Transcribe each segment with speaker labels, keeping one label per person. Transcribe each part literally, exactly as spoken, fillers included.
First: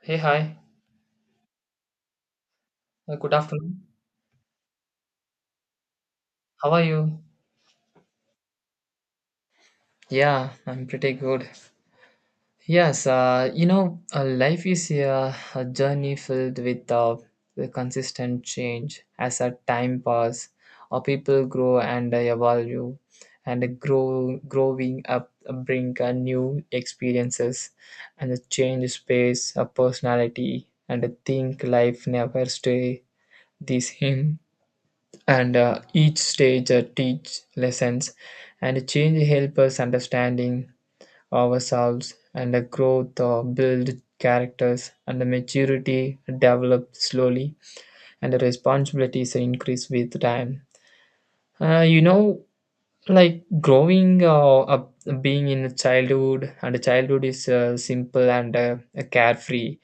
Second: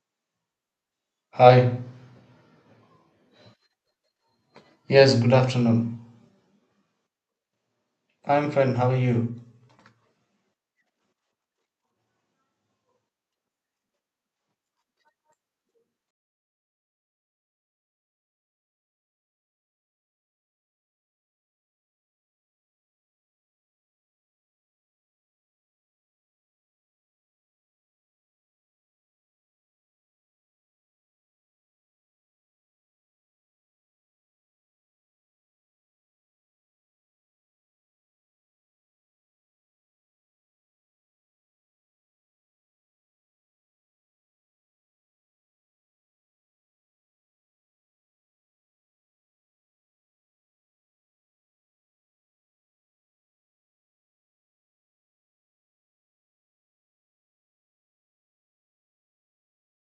Speaker 1: Hey, hi.
Speaker 2: Hi.
Speaker 1: Uh, good afternoon.
Speaker 2: Yes, good afternoon.
Speaker 1: How are you?
Speaker 2: I'm fine. How are you?
Speaker 1: Yeah, I'm pretty good. Yes, uh, you know, uh, life is a, a journey filled with uh, the consistent change as a time pass, or people grow and uh, evolve, and grow, growing up uh, bring uh, new experiences, and the change space, a personality, and I think life never stay the same. and uh, each stage uh, teach lessons and change help us understanding ourselves and the growth uh, build characters and the maturity develop slowly and the responsibilities increase with time, uh, you know, like growing uh, up, being in childhood. And childhood is uh, simple and uh, carefree,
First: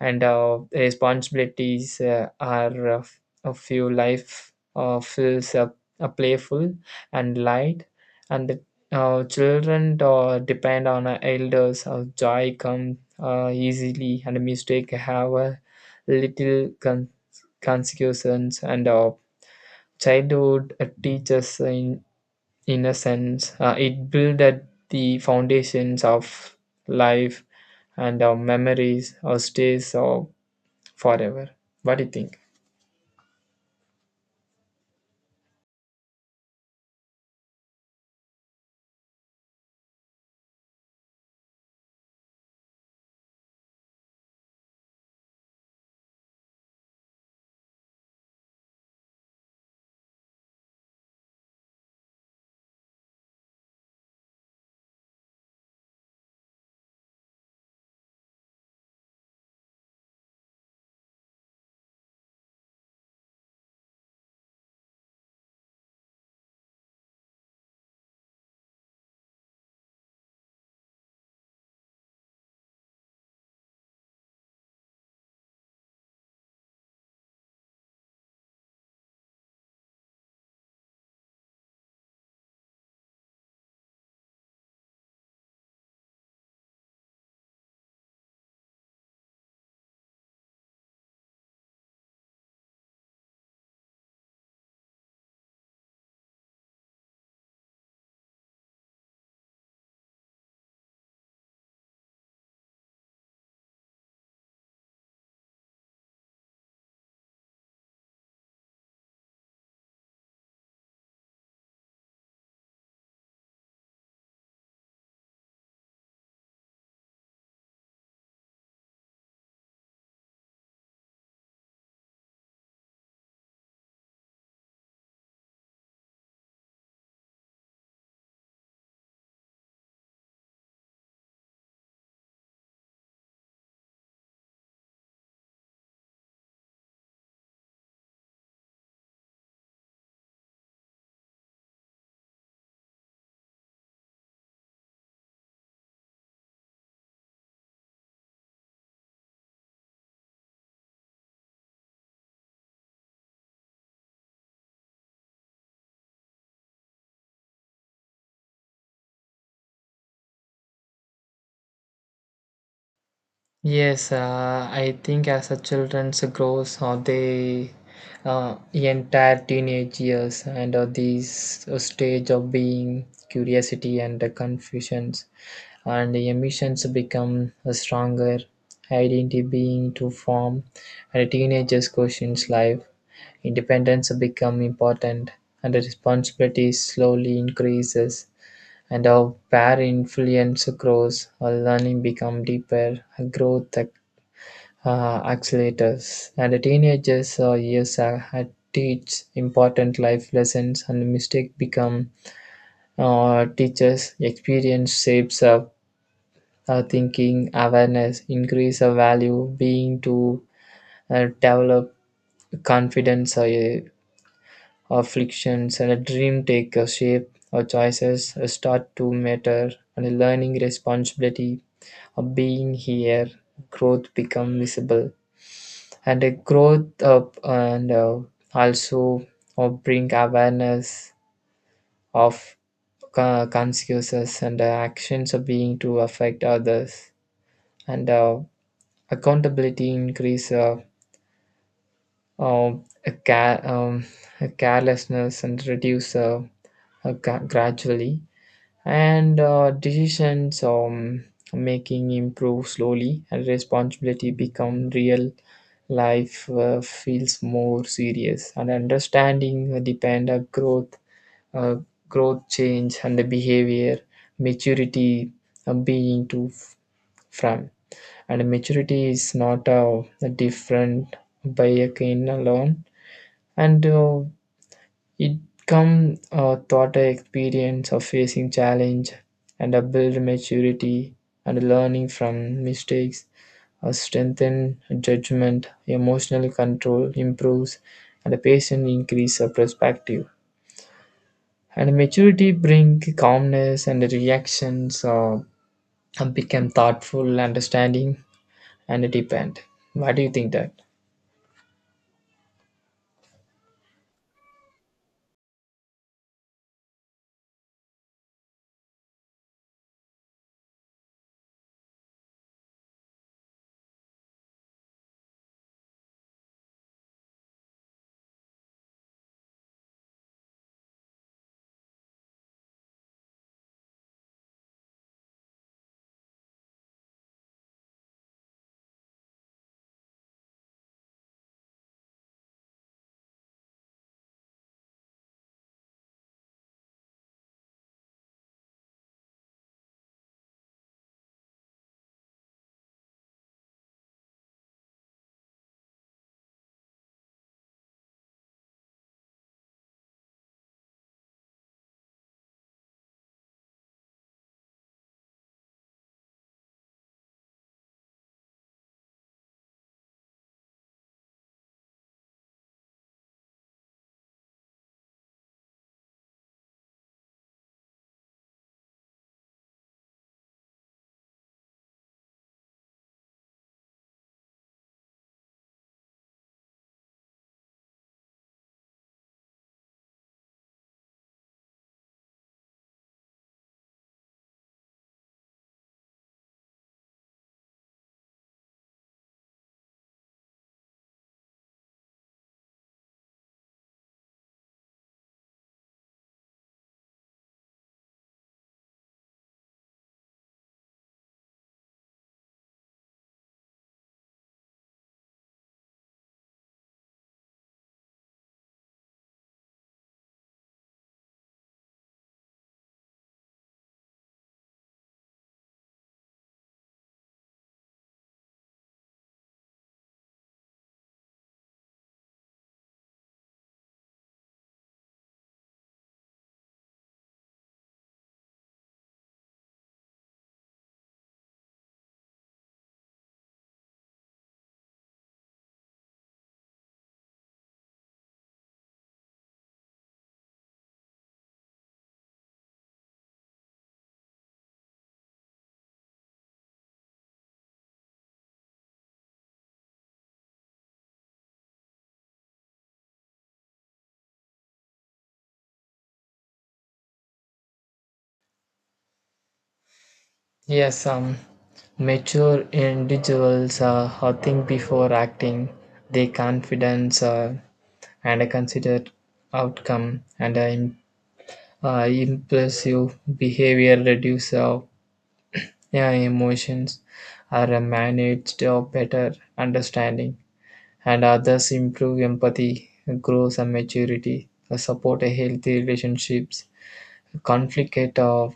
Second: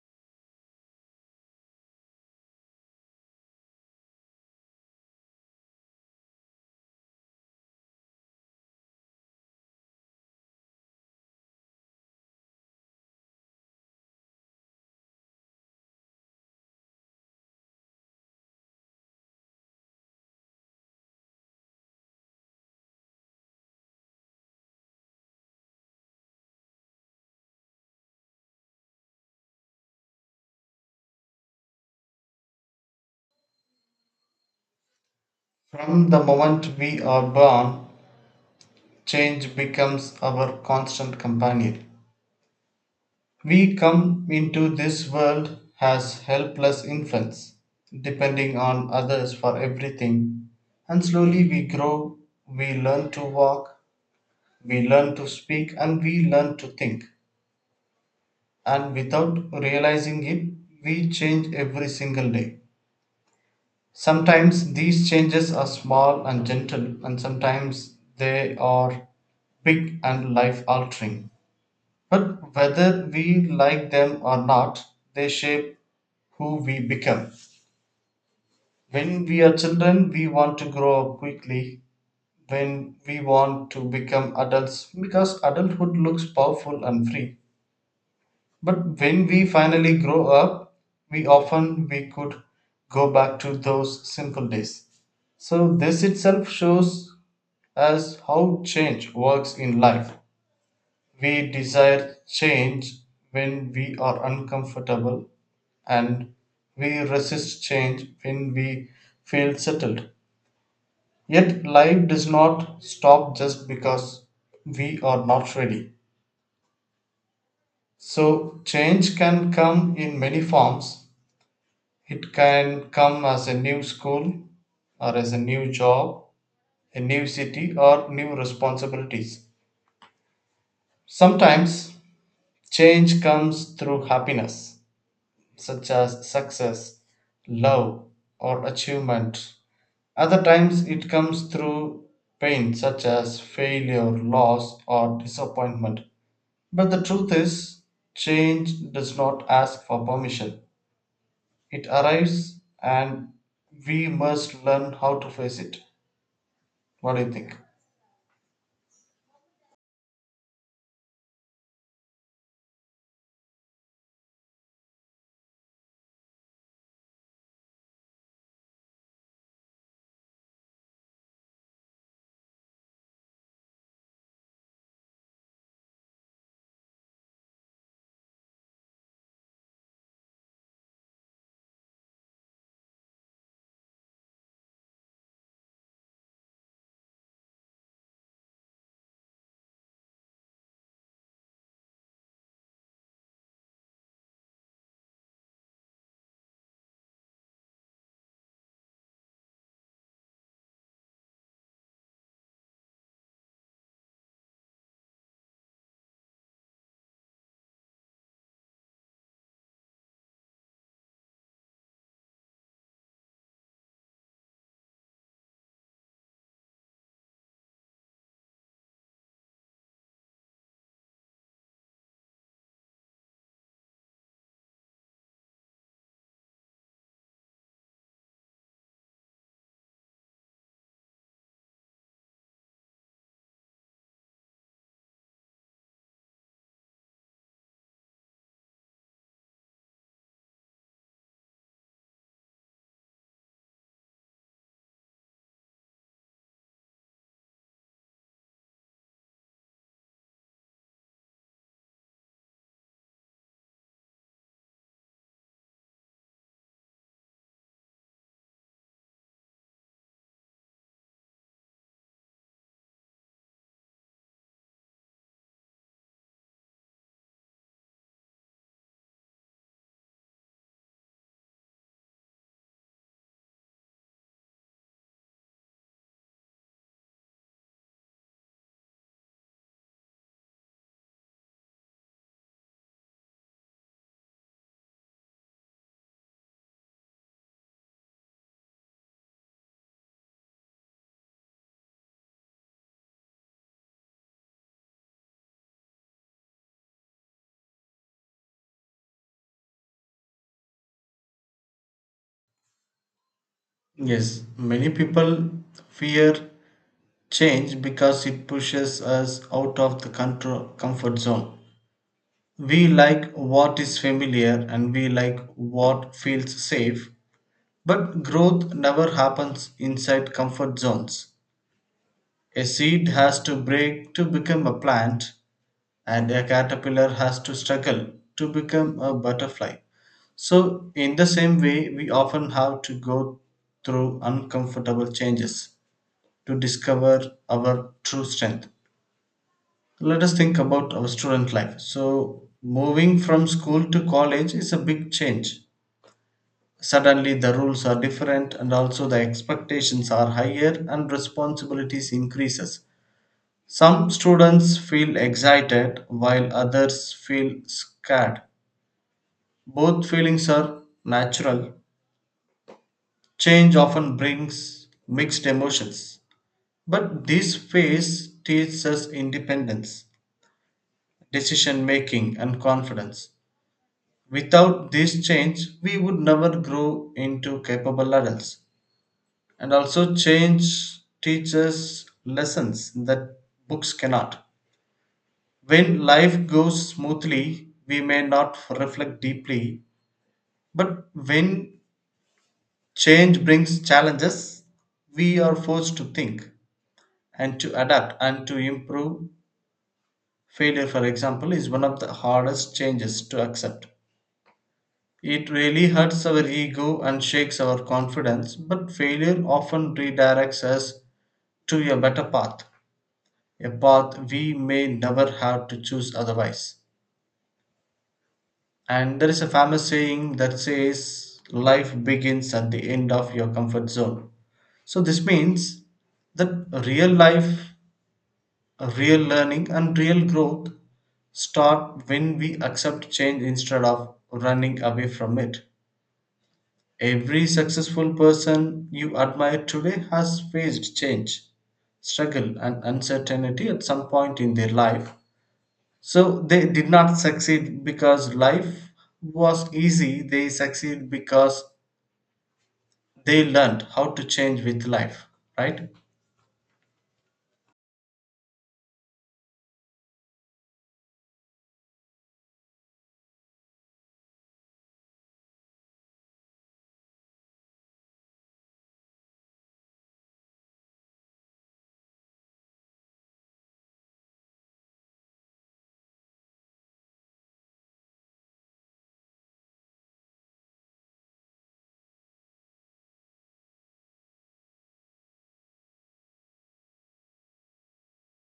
Speaker 1: and uh, responsibilities uh, are uh, f- a few, life uh, feels uh, uh, playful and light, and the uh, children uh, depend on uh, elders, uh, joy come uh, easily, and mistake have a little con- consequences, and uh, childhood uh, teaches in innocence, uh, it builds the foundations of life, and our memories or stays or forever. What do you think?
Speaker 2: From the moment we are born, change becomes our constant companion. We come into this world as helpless infants, depending on others for everything. And slowly we grow, we learn to walk, we learn to speak, and we learn to think. And without realizing it, we change every single day. Sometimes these changes are small and gentle, and sometimes they are big and life altering. But whether we like them or not, they shape who we become. When we are children, we want to grow up quickly. When we want to become adults, because adulthood looks powerful and free. But when we finally grow up, we often we could go back to those simple days. So this itself shows us how change works in life. We desire change when we are uncomfortable, and we resist change when we feel settled. Yet life does not stop just because we are not ready. So change can come in many forms. It can come as a new school, or as a new job, a new city, or new responsibilities. Sometimes change comes through happiness, such as success, love, or achievement. Other times it comes through pain, such as failure, loss, or disappointment. But the truth is, change does not ask for permission. It arrives, and we must learn how to face it. What do you think?
Speaker 1: Yes, uh, I think as the children grows, or they uh, entire teenage years, and uh, this stage of being curiosity and uh, confusions, and the emotions become a stronger identity being to form, and a teenager's questions life. Independence become important and the responsibility slowly increases. And how peer influence grows, our learning become deeper, our growth uh, accelerates, and the teenagers' uh, years are, are teach important life lessons, and mistake become uh, teachers. Experience shapes our, our thinking, awareness, increase our value, being to uh, develop confidence, or uh, afflictions, and a dream take a shape. Our choices start to matter, and learning responsibility of being here, growth become visible, and a growth up, and uh, also uh, bring awareness of uh, consequences and uh, actions of being to affect others, and uh, accountability increase, uh, uh, a ca- um, a carelessness and reduce uh, uh, gra- gradually, and uh, decisions um, making improve slowly, and responsibility become real life, uh, feels more serious, and understanding uh, depend on growth, uh, growth change, and the behavior maturity uh, being to f- from. And maturity is not uh, different by a kind alone, and uh, it come uh, taught a experience of facing challenge and a build maturity, and learning from mistakes, a strengthen judgment, emotional control improves, and a patient increase of perspective. And maturity bring calmness, and the reactions uh, become thoughtful, understanding, and depend. What do you think that?
Speaker 2: Yes, many people fear change because it pushes us out of the control, comfort zone. We like what is familiar and we like what feels safe, but growth never happens inside comfort zones. A seed has to break to become a plant, and a caterpillar has to struggle to become a butterfly. So, in the same way, we often have to go through uncomfortable changes to discover our true strength. Let us think about our student life. So, moving from school to college is a big change. Suddenly, the rules are different, and also the expectations are higher, and responsibilities increases. Some students feel excited, while others feel scared. Both feelings are natural. Change often brings mixed emotions, but this phase teaches us independence, decision making, and confidence. Without this change, we would never grow into capable adults. And also, change teaches lessons that books cannot. When life goes smoothly, we may not reflect deeply, but when change brings challenges, we are forced to think and to adapt and to improve. Failure, for example, is one of the hardest changes to accept. It really hurts our ego and shakes our confidence, but failure often redirects us to a better path, a path we may never have to choose otherwise. And there is a famous saying that says, "Life begins at the end of your comfort zone." So, this means that real life, real learning, and real growth start when we accept change instead of running away from it. Every successful person you admire today has faced change, struggle, and uncertainty at some point in their life. So they did not succeed because life was easy, they succeed because they learned how to change with life, right?
Speaker 1: Yes, um, mature individuals uh, who think before acting, they confidence uh, and a considered outcome, and a im- uh, impulsive behavior reduce, uh, yeah, emotions are uh, managed or better understanding, and others improve empathy, grows a maturity, uh, support a healthy relationships, conflict uh,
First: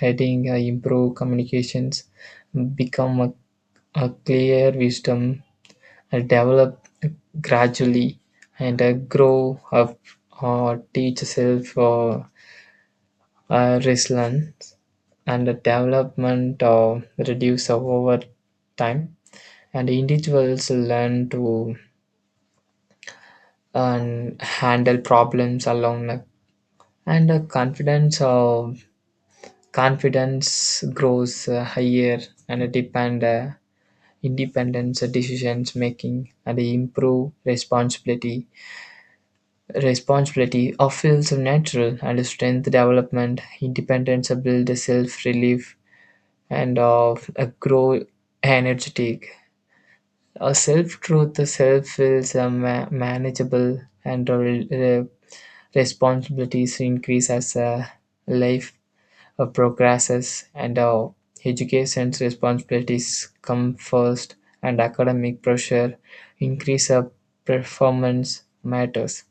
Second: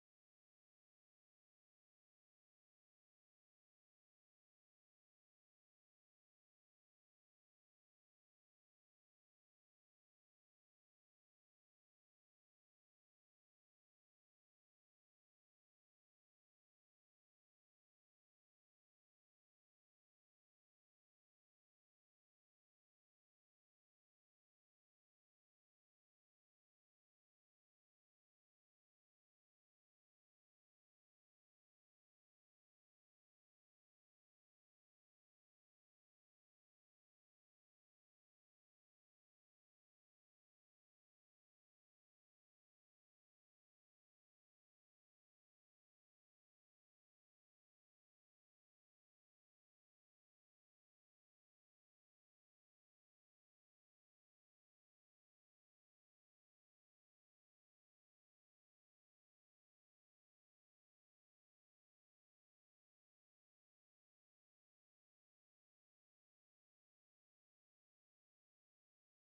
Speaker 1: heading, uh, improve communications, become a, a clear wisdom, uh, develop gradually, and uh, grow up or teach self uh, uh, resilience, and the development uh, reduce over time. And individuals learn to um, handle problems along the and uh, confidence of confidence grows uh, higher, and uh, depend. Uh, Independence, decision-making, and improve responsibility. Responsibility of feels natural and strength development. Independence build a self-relief and of a grow energetic. A self-truth the self feels uh, ma- manageable, and uh, re- responsibilities increase as uh, life uh, progresses, and our education's responsibilities come first, and academic pressure increase, uh, performance matters,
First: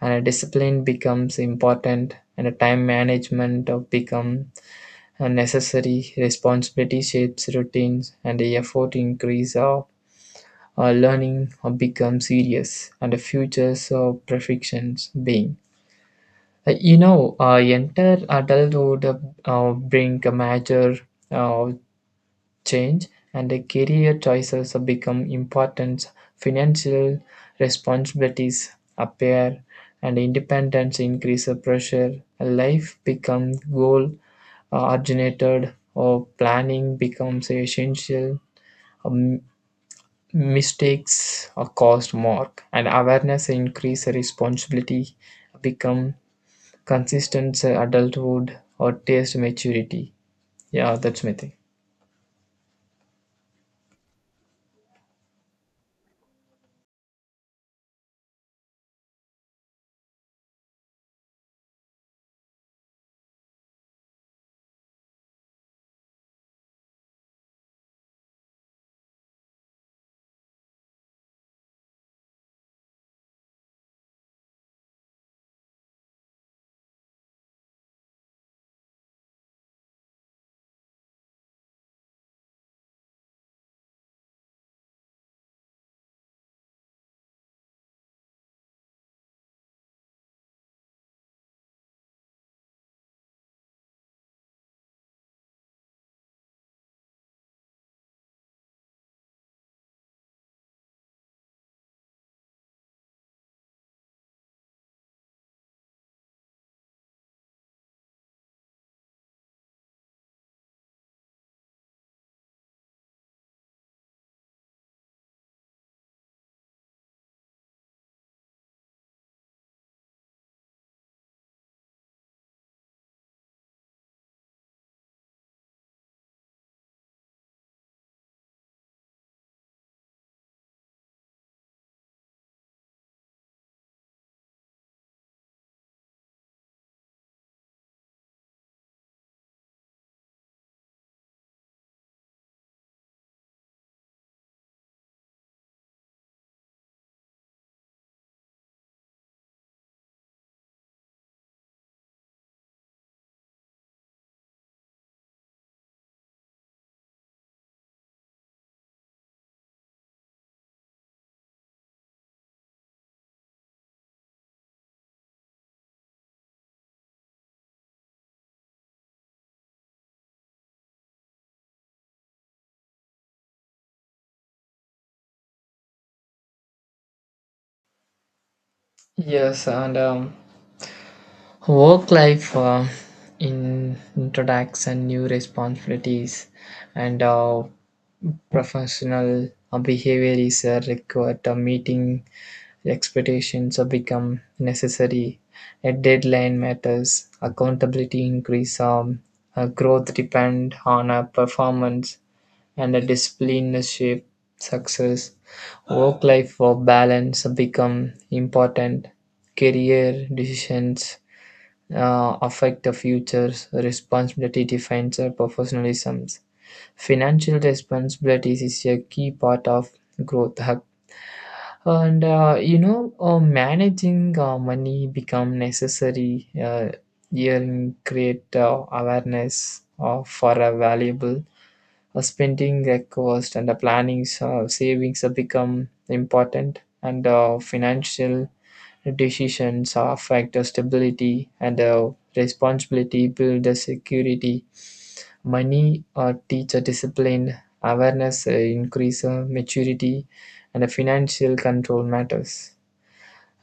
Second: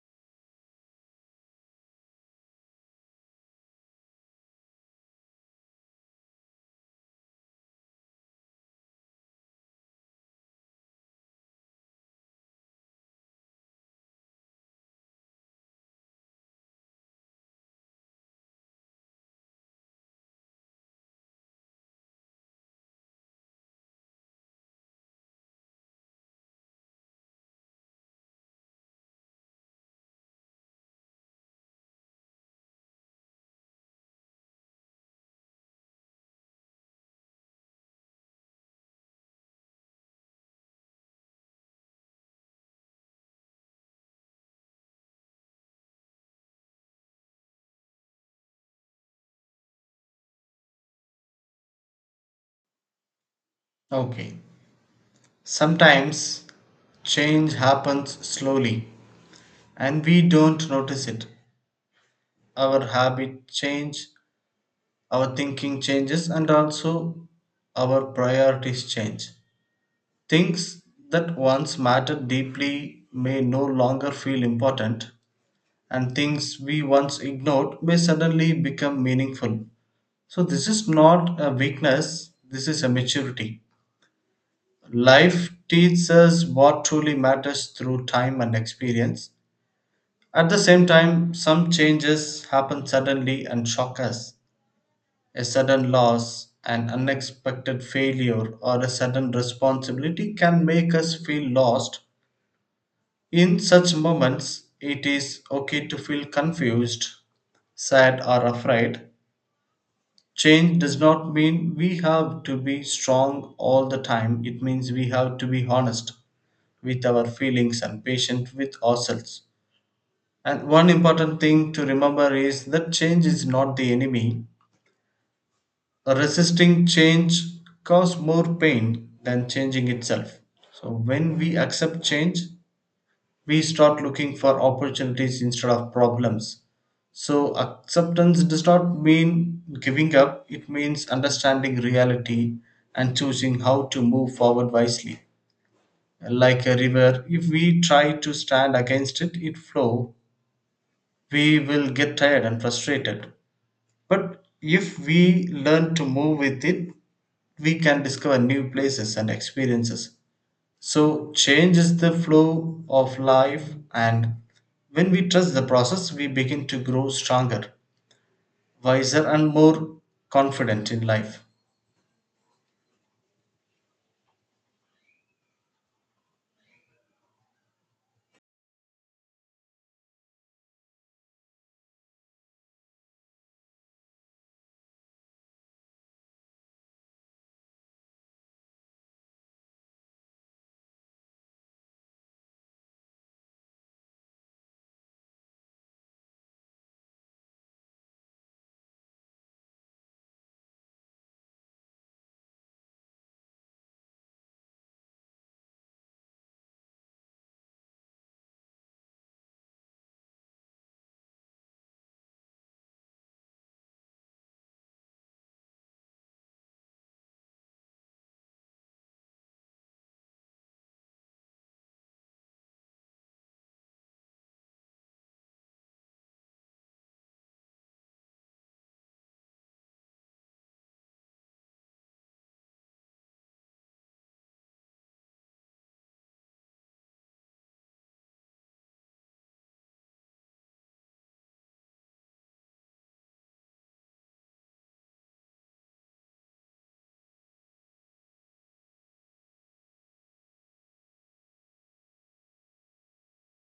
Speaker 1: and a discipline becomes important, and a time management of become a necessary responsibility shapes routines, and the effort increase of uh, learning uh, becomes serious, and the future's of perfections being uh, you know, uh, enter adulthood uh, uh, bring a major uh, change, and the career choices have become important. Financial responsibilities appear, and independence increases pressure. Life becomes goal uh, originated, or planning becomes essential. Um, Mistakes are cost more, and awareness increase responsibility become consistent uh, adulthood or taste maturity. Yeah, that's my thing.
Speaker 2: Okay. Sometimes change happens slowly and we don't notice it. Our habit change, our thinking changes, and also our priorities change. Things that once mattered deeply may no longer feel important, and things we once ignored may suddenly become meaningful. So, this is not a weakness, this is a maturity. Life teaches us what truly matters through time and experience. At the same time, some changes happen suddenly and shock us. A sudden loss, an unexpected failure, or a sudden responsibility can make us feel lost. In such moments, it is okay to feel confused, sad, or afraid. Change does not mean we have to be strong all the time, it means we have to be honest with our feelings and patient with ourselves. And one important thing to remember is that change is not the enemy. Resisting change causes more pain than changing itself. So, when we accept change, we start looking for opportunities instead of problems. So, acceptance does not mean giving up, it means understanding reality and choosing how to move forward wisely. Like a river, if we try to stand against it, it flow, we will get tired and frustrated. But if we learn to move with it, we can discover new places and experiences. So, change is the flow of life, and when we trust the process, we begin to grow stronger, wiser, and more confident in life.
Speaker 1: Yes, and um, work life uh, in introducts and new responsibilities, and uh, professional uh, behavior is uh, required. Uh, meeting expectations uh, become necessary. A deadline matters. Accountability increase. Um, uh, growth depend on uh, performance, and a discipline shape success. Work life uh, balance become important. Career decisions uh, affect the future's responsibility defines our professionalisms. Financial responsibilities is a key part of growth hub. And uh, you know, uh, managing uh, money become necessary, uh, here create uh, awareness uh, for a valuable uh, spending uh, cost, and the planning uh, savings uh, become important, and uh, financial decisions affect the stability, and the responsibility build the security money or teacher discipline awareness uh, increase uh, maturity, and the financial control matters.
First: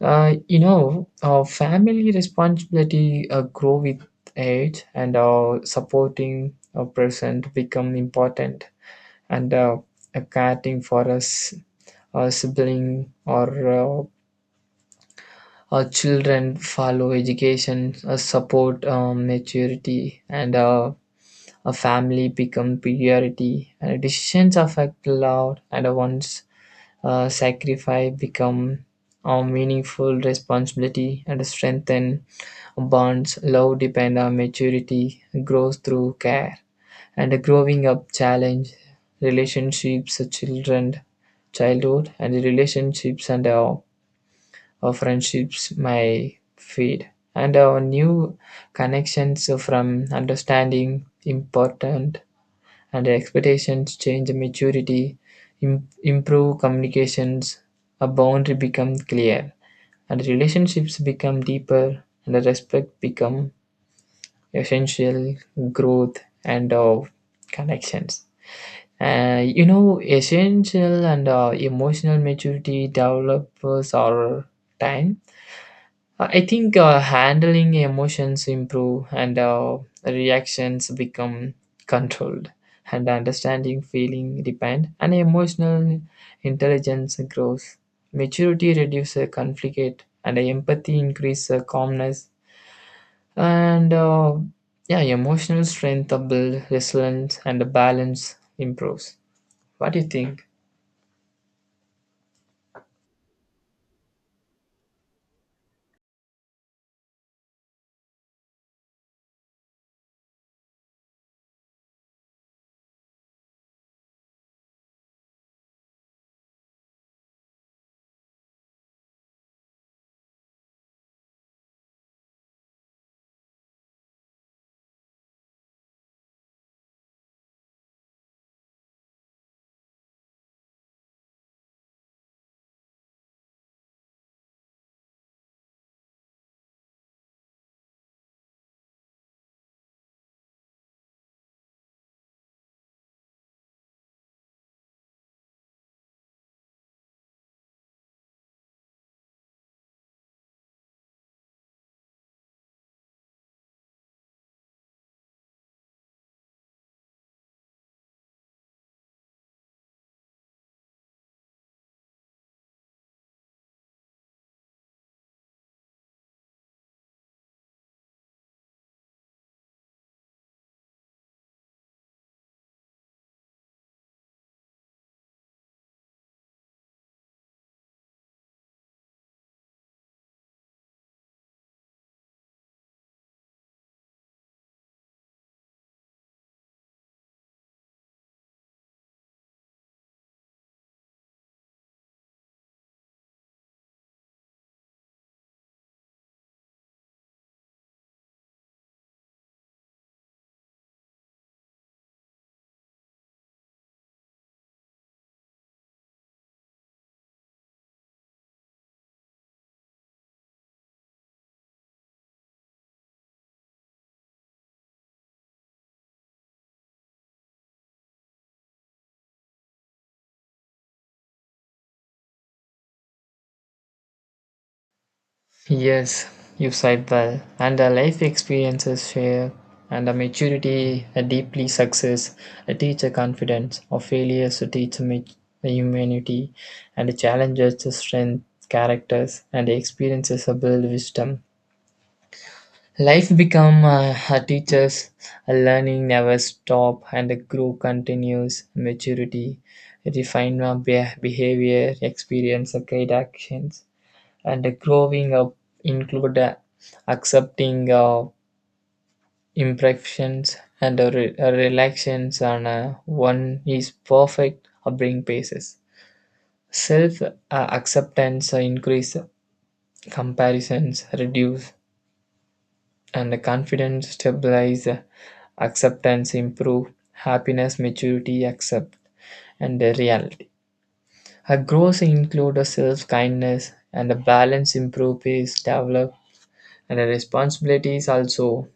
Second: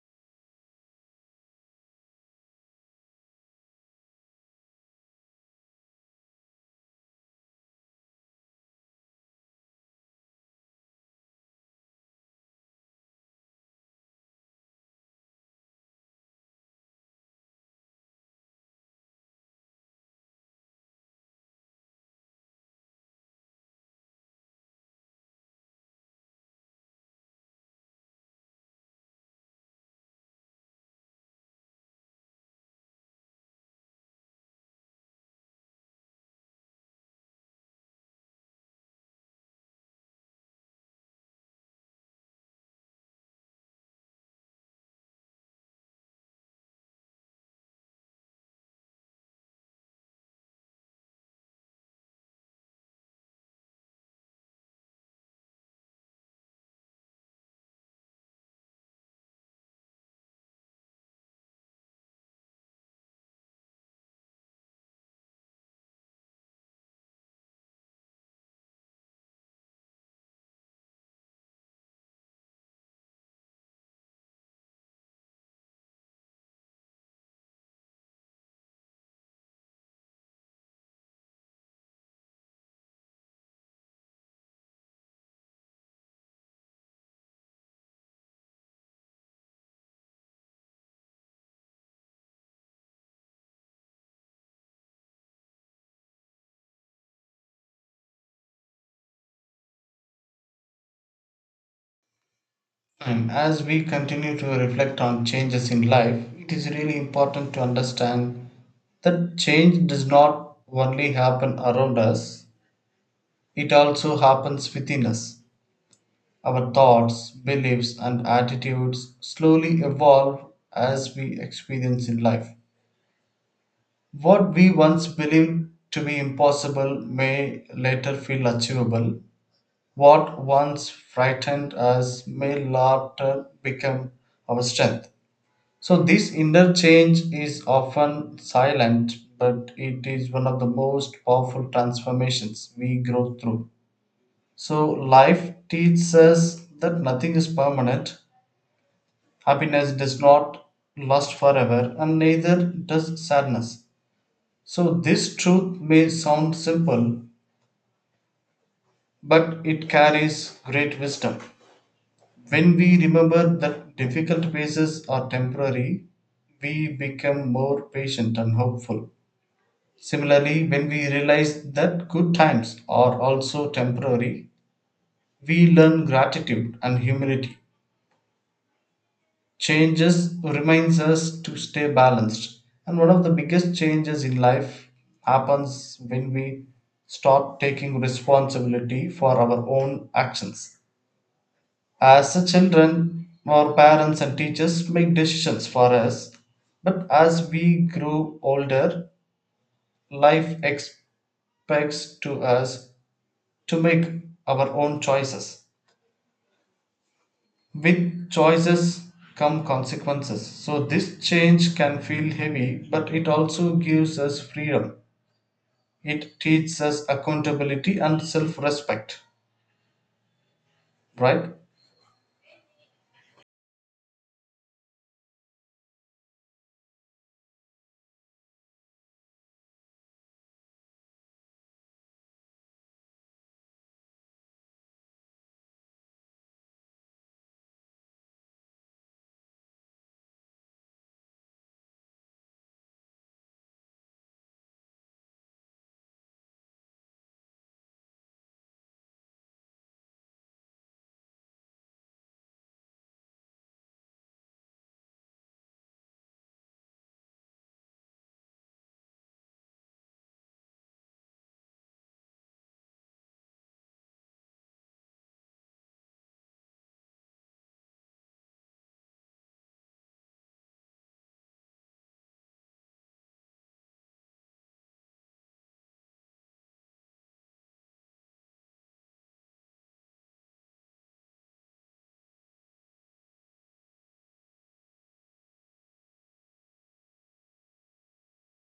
Speaker 1: uh, You know, uh, family responsibility uh, grow with age, and uh, supporting a person become important, and uh, uh, caring for us a sibling or uh, uh, children follow education, uh, support um, maturity, and uh, a family become priority. And decisions affect loud, and one's uh, sacrifice become a meaningful responsibility and strengthen bonds. Love depend on maturity, grows through care, and growing up challenge relationships, uh, children, childhood, and relationships, and uh, our friendships may fade, and our new connections from understanding important, and expectations change maturity, im- improve communications, a boundary become clear, and relationships become deeper, and the respect become essential growth and of connections. Uh, you know, essential, and uh, emotional maturity develops over time, uh, I think uh, handling emotions improve, and uh, reactions become controlled, and understanding feeling depend, and emotional intelligence grows. Maturity reduces conflict, and empathy increases calmness, and uh, yeah, emotional strength builds resilience, and the balance improves. What do you think?
Speaker 2: And as we continue to reflect on changes in life, it is really important to understand that change does not only happen around us, it also happens within us. Our thoughts, beliefs, and attitudes slowly evolve as we experience in life. What we once believed to be impossible may later feel achievable. What once frightened us may later become our strength. So, this interchange is often silent, but it is one of the most powerful transformations we grow through. So, life teaches us that nothing is permanent, happiness does not last forever, and neither does sadness. So, this truth may sound simple, but it carries great wisdom. When we remember that difficult phases are temporary, we become more patient and hopeful. Similarly, when we realize that good times are also temporary, we learn gratitude and humility. Changes reminds us to stay balanced, and one of the biggest changes in life happens when we start taking responsibility for our own actions. As a children, our parents and teachers make decisions for us, but as we grow older, life expects to us to make our own choices. With choices come consequences. So, this change can feel heavy, but it also gives us freedom. It teaches us accountability and self respect, right?
Speaker 1: Yes, you said well. And the life experiences share, and the maturity, a deeply success, a teacher confidence, or failures to teach me humanity, and the challenges to strength, characters, and the experiences to build wisdom. Life become uh, a teacher's a learning never stop, and the grow continues maturity, refine our be behavior, experience, and guide actions, and growing up include uh, accepting uh, imperfections, and uh, re- uh, relaxations on uh, one is perfect upbringing basis self uh, acceptance uh, increase, comparisons reduce, and confidence stabilize, uh, acceptance improve happiness maturity accept and uh, reality, a growth include a self kindness, and a balance improve is develop, and the responsibilities also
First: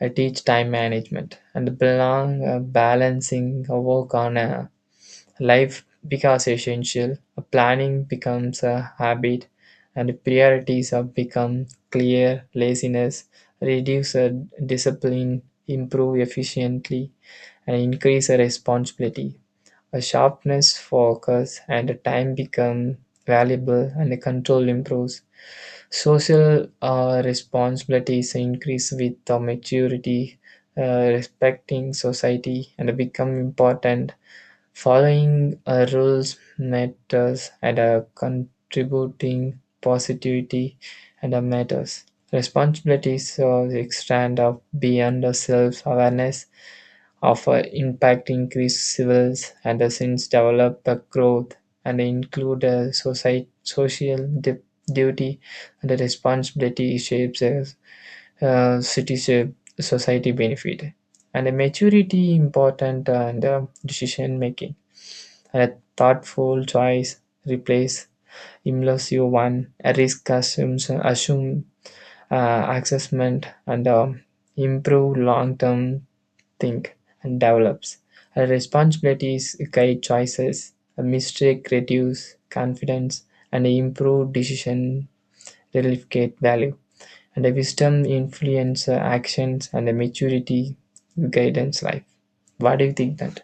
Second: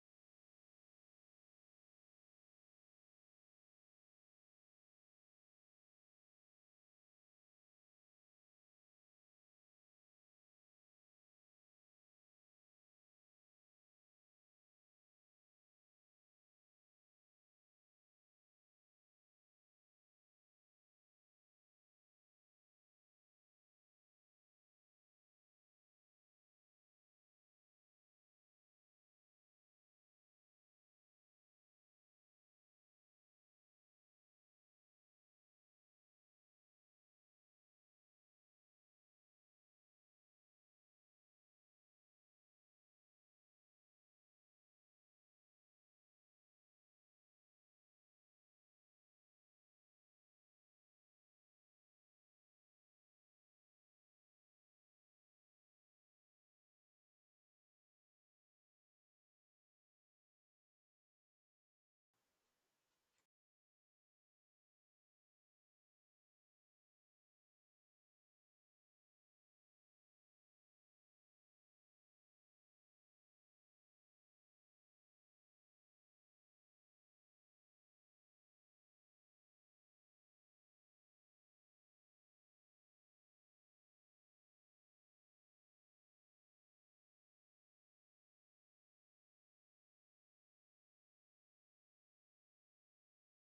Speaker 1: I teach time management, and belong uh, balancing a work on a life becomes essential. A planning becomes a habit, and priorities have become clear. Laziness reduce, uh, discipline, improve efficiently, and increase uh, responsibility. A sharpness focus, and a time become valuable, and the control improves. Social uh, responsibilities increase with the maturity, uh, respecting society and become important. Following uh, rules matters, and uh, contributing positivity and uh, matters. Responsibilities uh, extend up beyond the self-awareness of uh, impact increase civils, and the sins develop the growth, and include a society, social du- duty, and the responsibility shapes a uh, city shape, society benefit, and the maturity important, and uh, decision making, and a thoughtful choice replace impulsive one, a risk assumes assume uh, assessment, and um, improve long term think and develops. Our responsibilities guide choices, a mistake reduce confidence, and improve decision relief value. And the wisdom influence uh, actions, and the maturity guidance life. What do you think that?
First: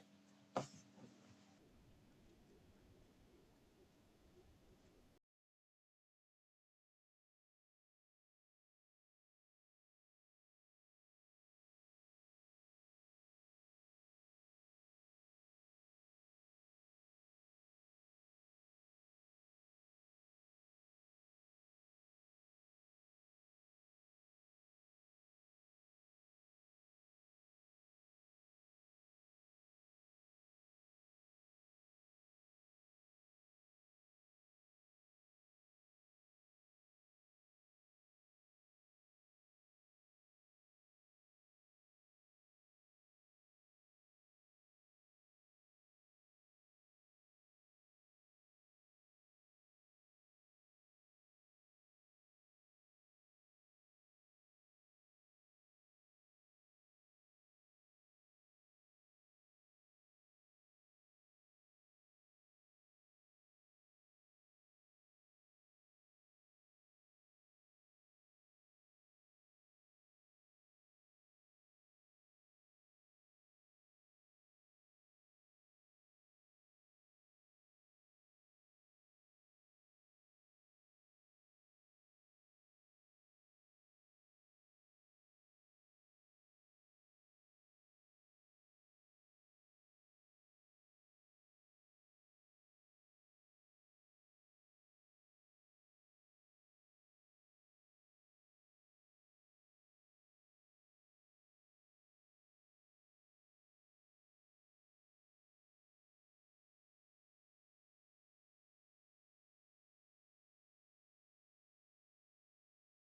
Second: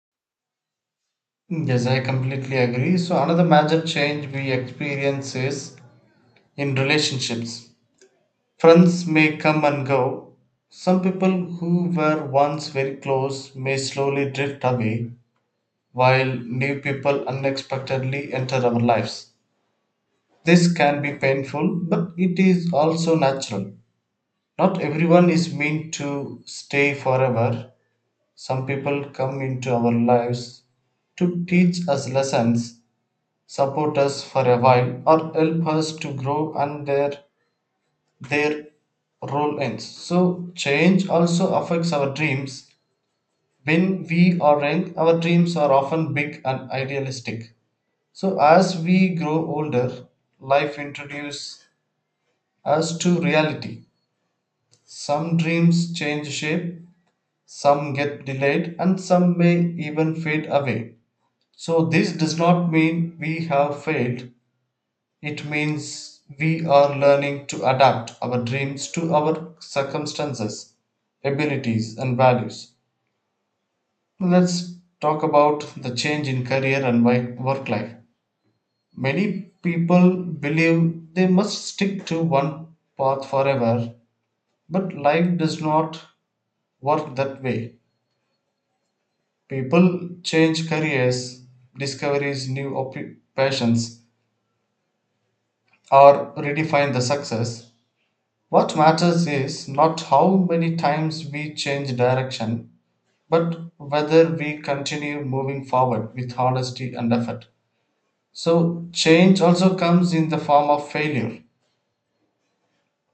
Speaker 2: Yes, I completely agree. So, another major change we experience is in relationships. Friends may come and go. Some people who were once very close may slowly drift away, while new people unexpectedly enter our lives. This can be painful, but it is also natural. Not everyone is meant to stay forever. Some people come into our lives to teach us lessons, support us for a while, or help us to grow, and their, their role ends. So, change also affects our dreams. When we are young, our dreams are often big and idealistic. So, as we grow older, life introduces us to reality. Some dreams change shape, some get delayed, and some may even fade away. So, this does not mean we have failed, it means we are learning to adapt our dreams to our circumstances, abilities, and values. Let's talk about the change in career and wi- work life. Many people believe they must stick to one path forever, but life does not work that way. People change careers, discovers new occupations, or redefine the success. What matters is not how many times we change direction, but whether we continue moving forward with honesty and effort. So, change also comes in the form of failure.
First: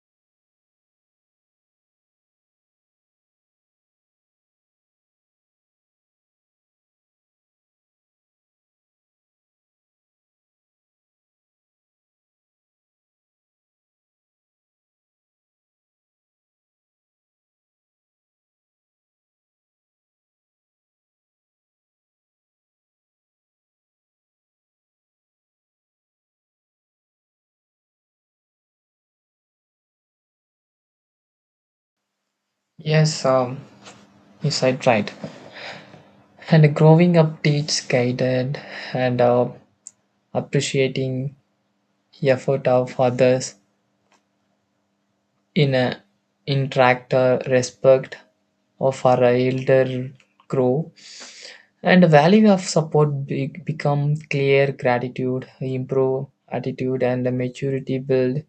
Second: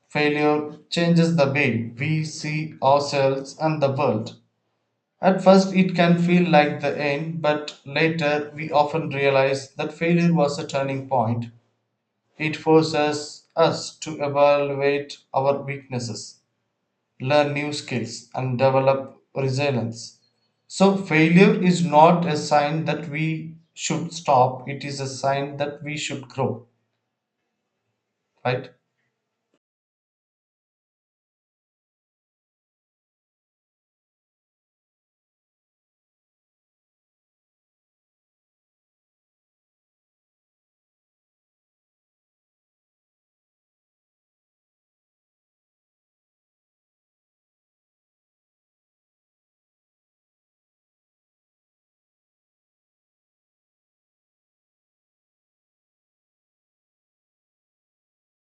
Speaker 2: Failure changes the way we see ourselves and the world. At first, it can feel like the end, but later we often realize that failure was a turning point. It forces us to evaluate our weaknesses, learn new skills, and develop resilience. So, failure is not a sign that we should stop, it is a sign that we should grow, right?
Speaker 1: Yes, um, you said right. And growing up teaches guided, and uh, appreciating effort of others in a interact uh, respect of our elder grow, and the value of support be- become clear, gratitude improve attitude, and the maturity build,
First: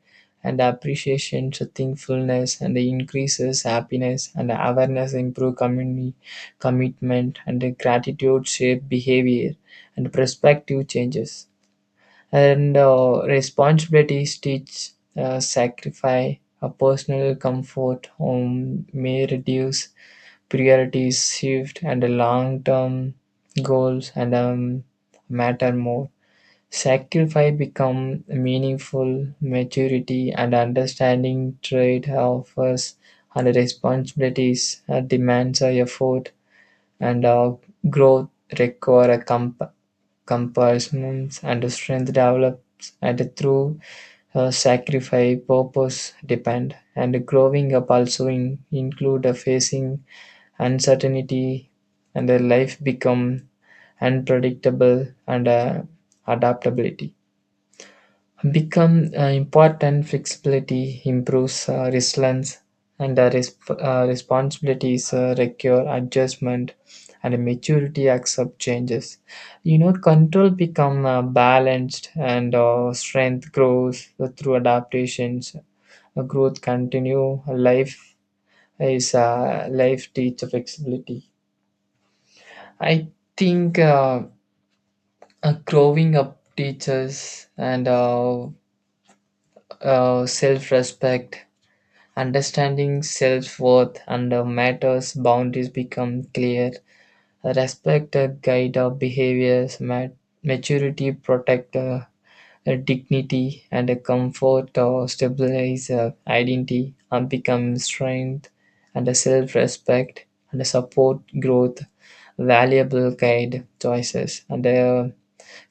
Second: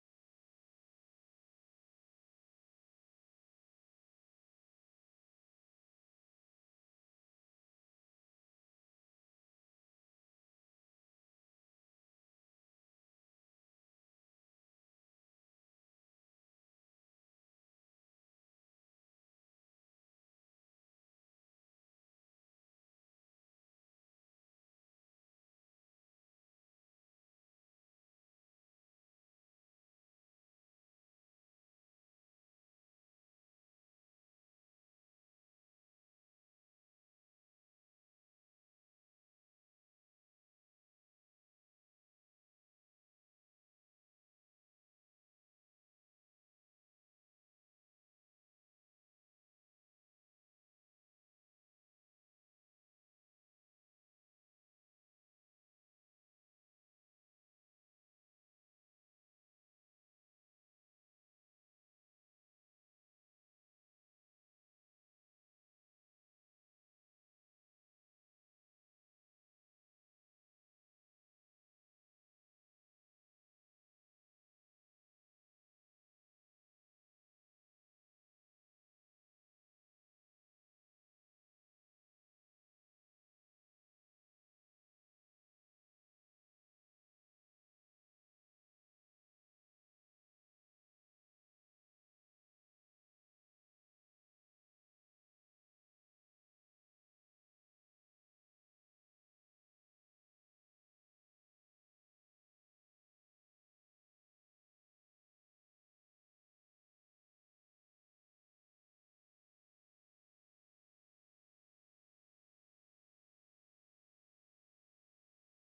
Speaker 1: and appreciation to thankfulness, and the increases happiness, and the awareness improve community commitment, and the gratitude shape behavior, and perspective changes, and uh, responsibilities teach uh, sacrifice, a personal comfort home may reduce, priorities shift, and the long-term goals, and um, matter more sacrifice become meaningful maturity, and understanding trade offers, and responsibilities uh, demands a effort, and uh, growth require a comp- compulsions, and strength develops, and through uh, sacrifice purpose depend, and growing up also in, include a facing uncertainty, and the life become unpredictable, and uh, adaptability become uh, important, flexibility improves uh, resilience, and uh, resp- uh, responsibilities uh, require adjustment, and maturity accept changes, you know, control become uh, balanced, and uh, strength grows through adaptations. Uh, growth continue life is uh, life teach flexibility, I think. Uh, uh, growing up teaches, and uh, uh, self-respect, understanding self worth and uh, matters, boundaries become clear. Respect uh, guide our behaviors, mat- maturity protect uh, uh, dignity, and uh, comfort or stabilize uh, identity and become strength, and uh, self respect, and uh, support growth. Valuable guide choices, and uh,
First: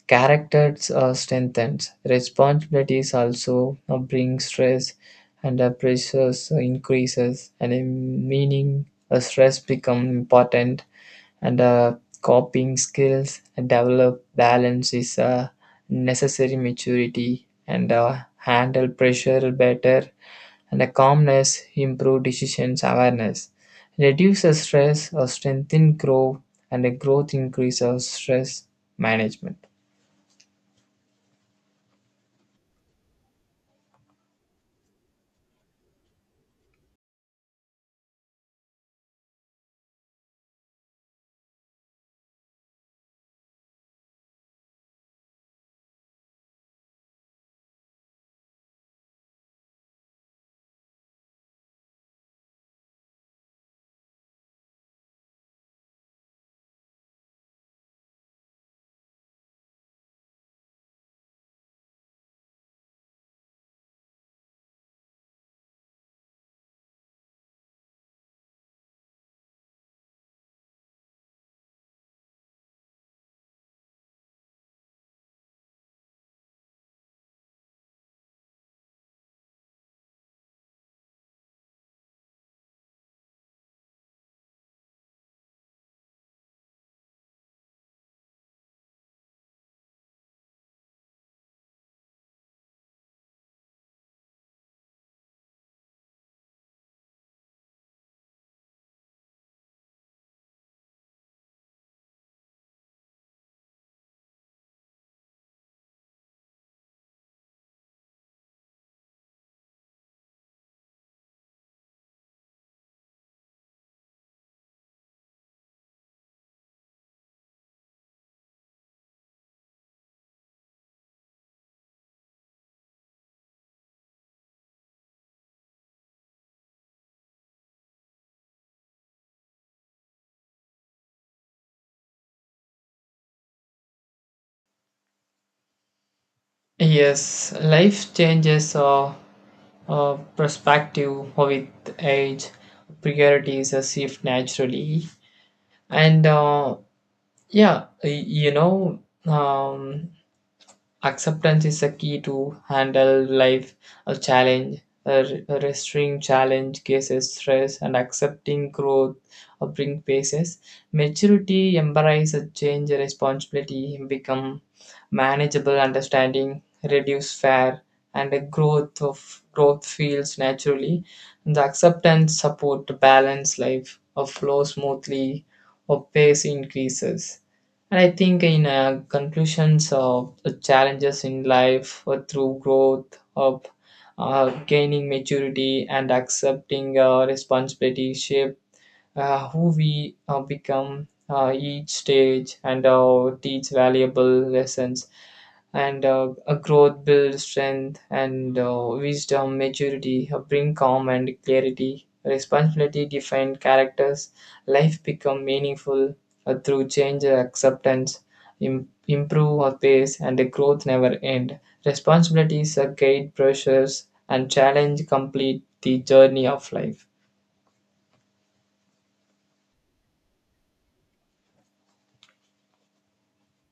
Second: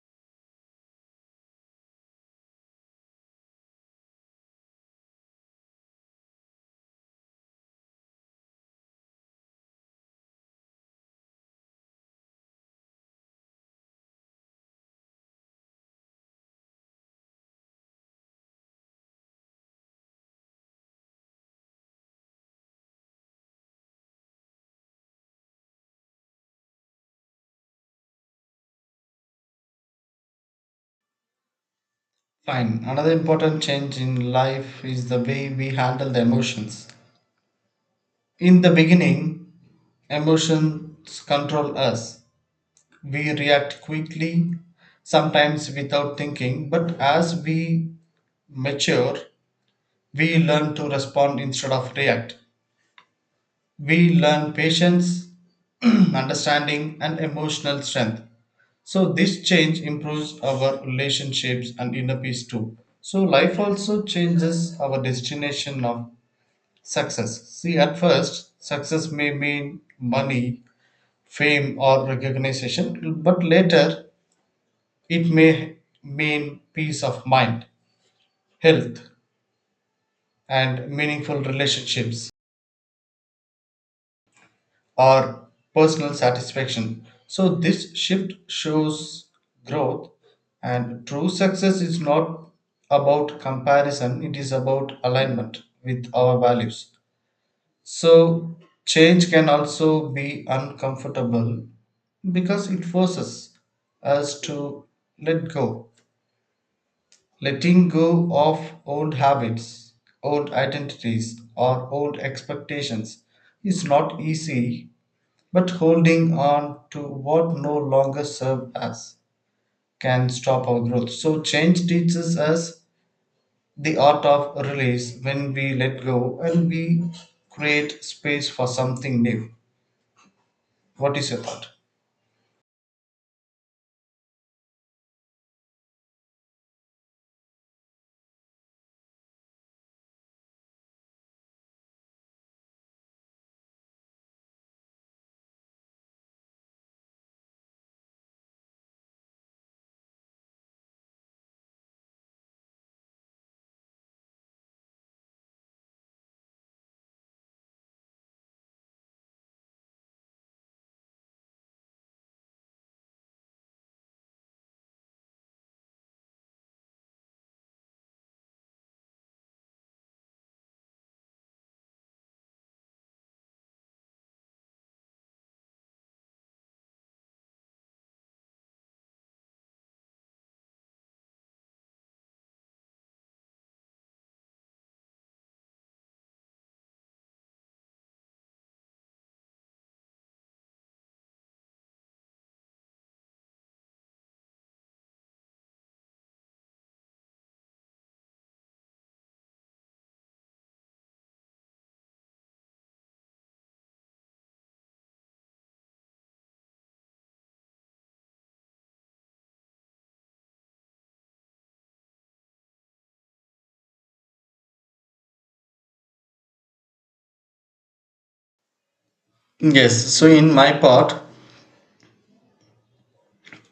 Speaker 1: characters are strengthened. Responsibilities also uh, bring stress, and the pressures increases, and in meaning uh, stress become important, and uh, coping skills and develop balance is a necessary maturity, and uh, handle pressure better, and a calmness improve decisions awareness, reduces stress or strengthen grow, and a growth increase of stress management.
Speaker 2: Fine. Another important change in life is the way we handle the emotions. In the beginning, emotions control us. We react quickly, sometimes without thinking, but as we mature, we learn to respond instead of react. We learn patience, understanding, and emotional strength. So this change improves our relationships and inner peace too. So life also changes our destination of success. See, at first, success may mean money, fame, or recognition, but later it may mean peace of mind, health, and meaningful relationships or personal satisfaction. So, this shift shows growth, and true success is not about comparison, it is about alignment with our values. So, change can also be uncomfortable because it forces us to let go. Letting go of old habits, old identities, or old expectations is not easy, but holding on to what no longer serves us can stop our growth. So, change teaches us the art of release when we let go, and we create space for something new. What is your thought?
Speaker 1: Yes, life changes our, our perspective with age. Priorities are shift naturally, and uh, yeah, y- you know, um, acceptance is a key to handle life, a challenge, a re- challenge, cases, stress, and accepting growth or bring paces. Maturity embraces change, responsibility, become manageable, understanding, reduce fear, and the growth of growth feels naturally. And the acceptance support balance life, or flow smoothly, or pace increases. And I think in uh, conclusions of the challenges in life uh, through growth of uh, gaining maturity and accepting uh, responsibility shape uh, who we uh, become, uh, each stage and uh, teach valuable lessons, and uh, a growth builds strength, and uh, wisdom maturity uh, bring calm and clarity, responsibility define characters, life become meaningful uh, through change, uh, acceptance Im- improve our pace, and the growth never end, responsibilities are guide pressures, and challenge complete the journey of life.
Speaker 2: Yes, so in my part,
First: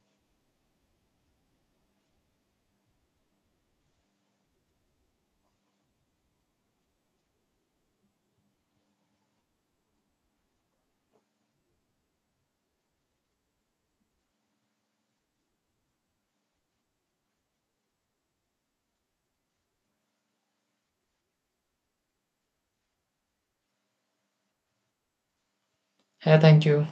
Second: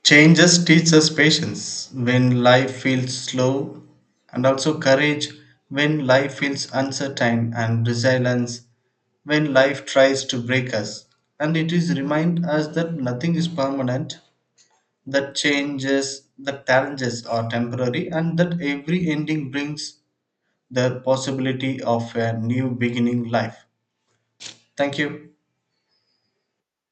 Speaker 2: changes teach us patience when life feels slow, and also courage when life feels uncertain, and resilience when life tries to break us. And it is remind us that nothing is permanent, that changes, that challenges are temporary, and that every ending brings the possibility of a new beginning life. Thank you.
Speaker 1: Yeah, thank you.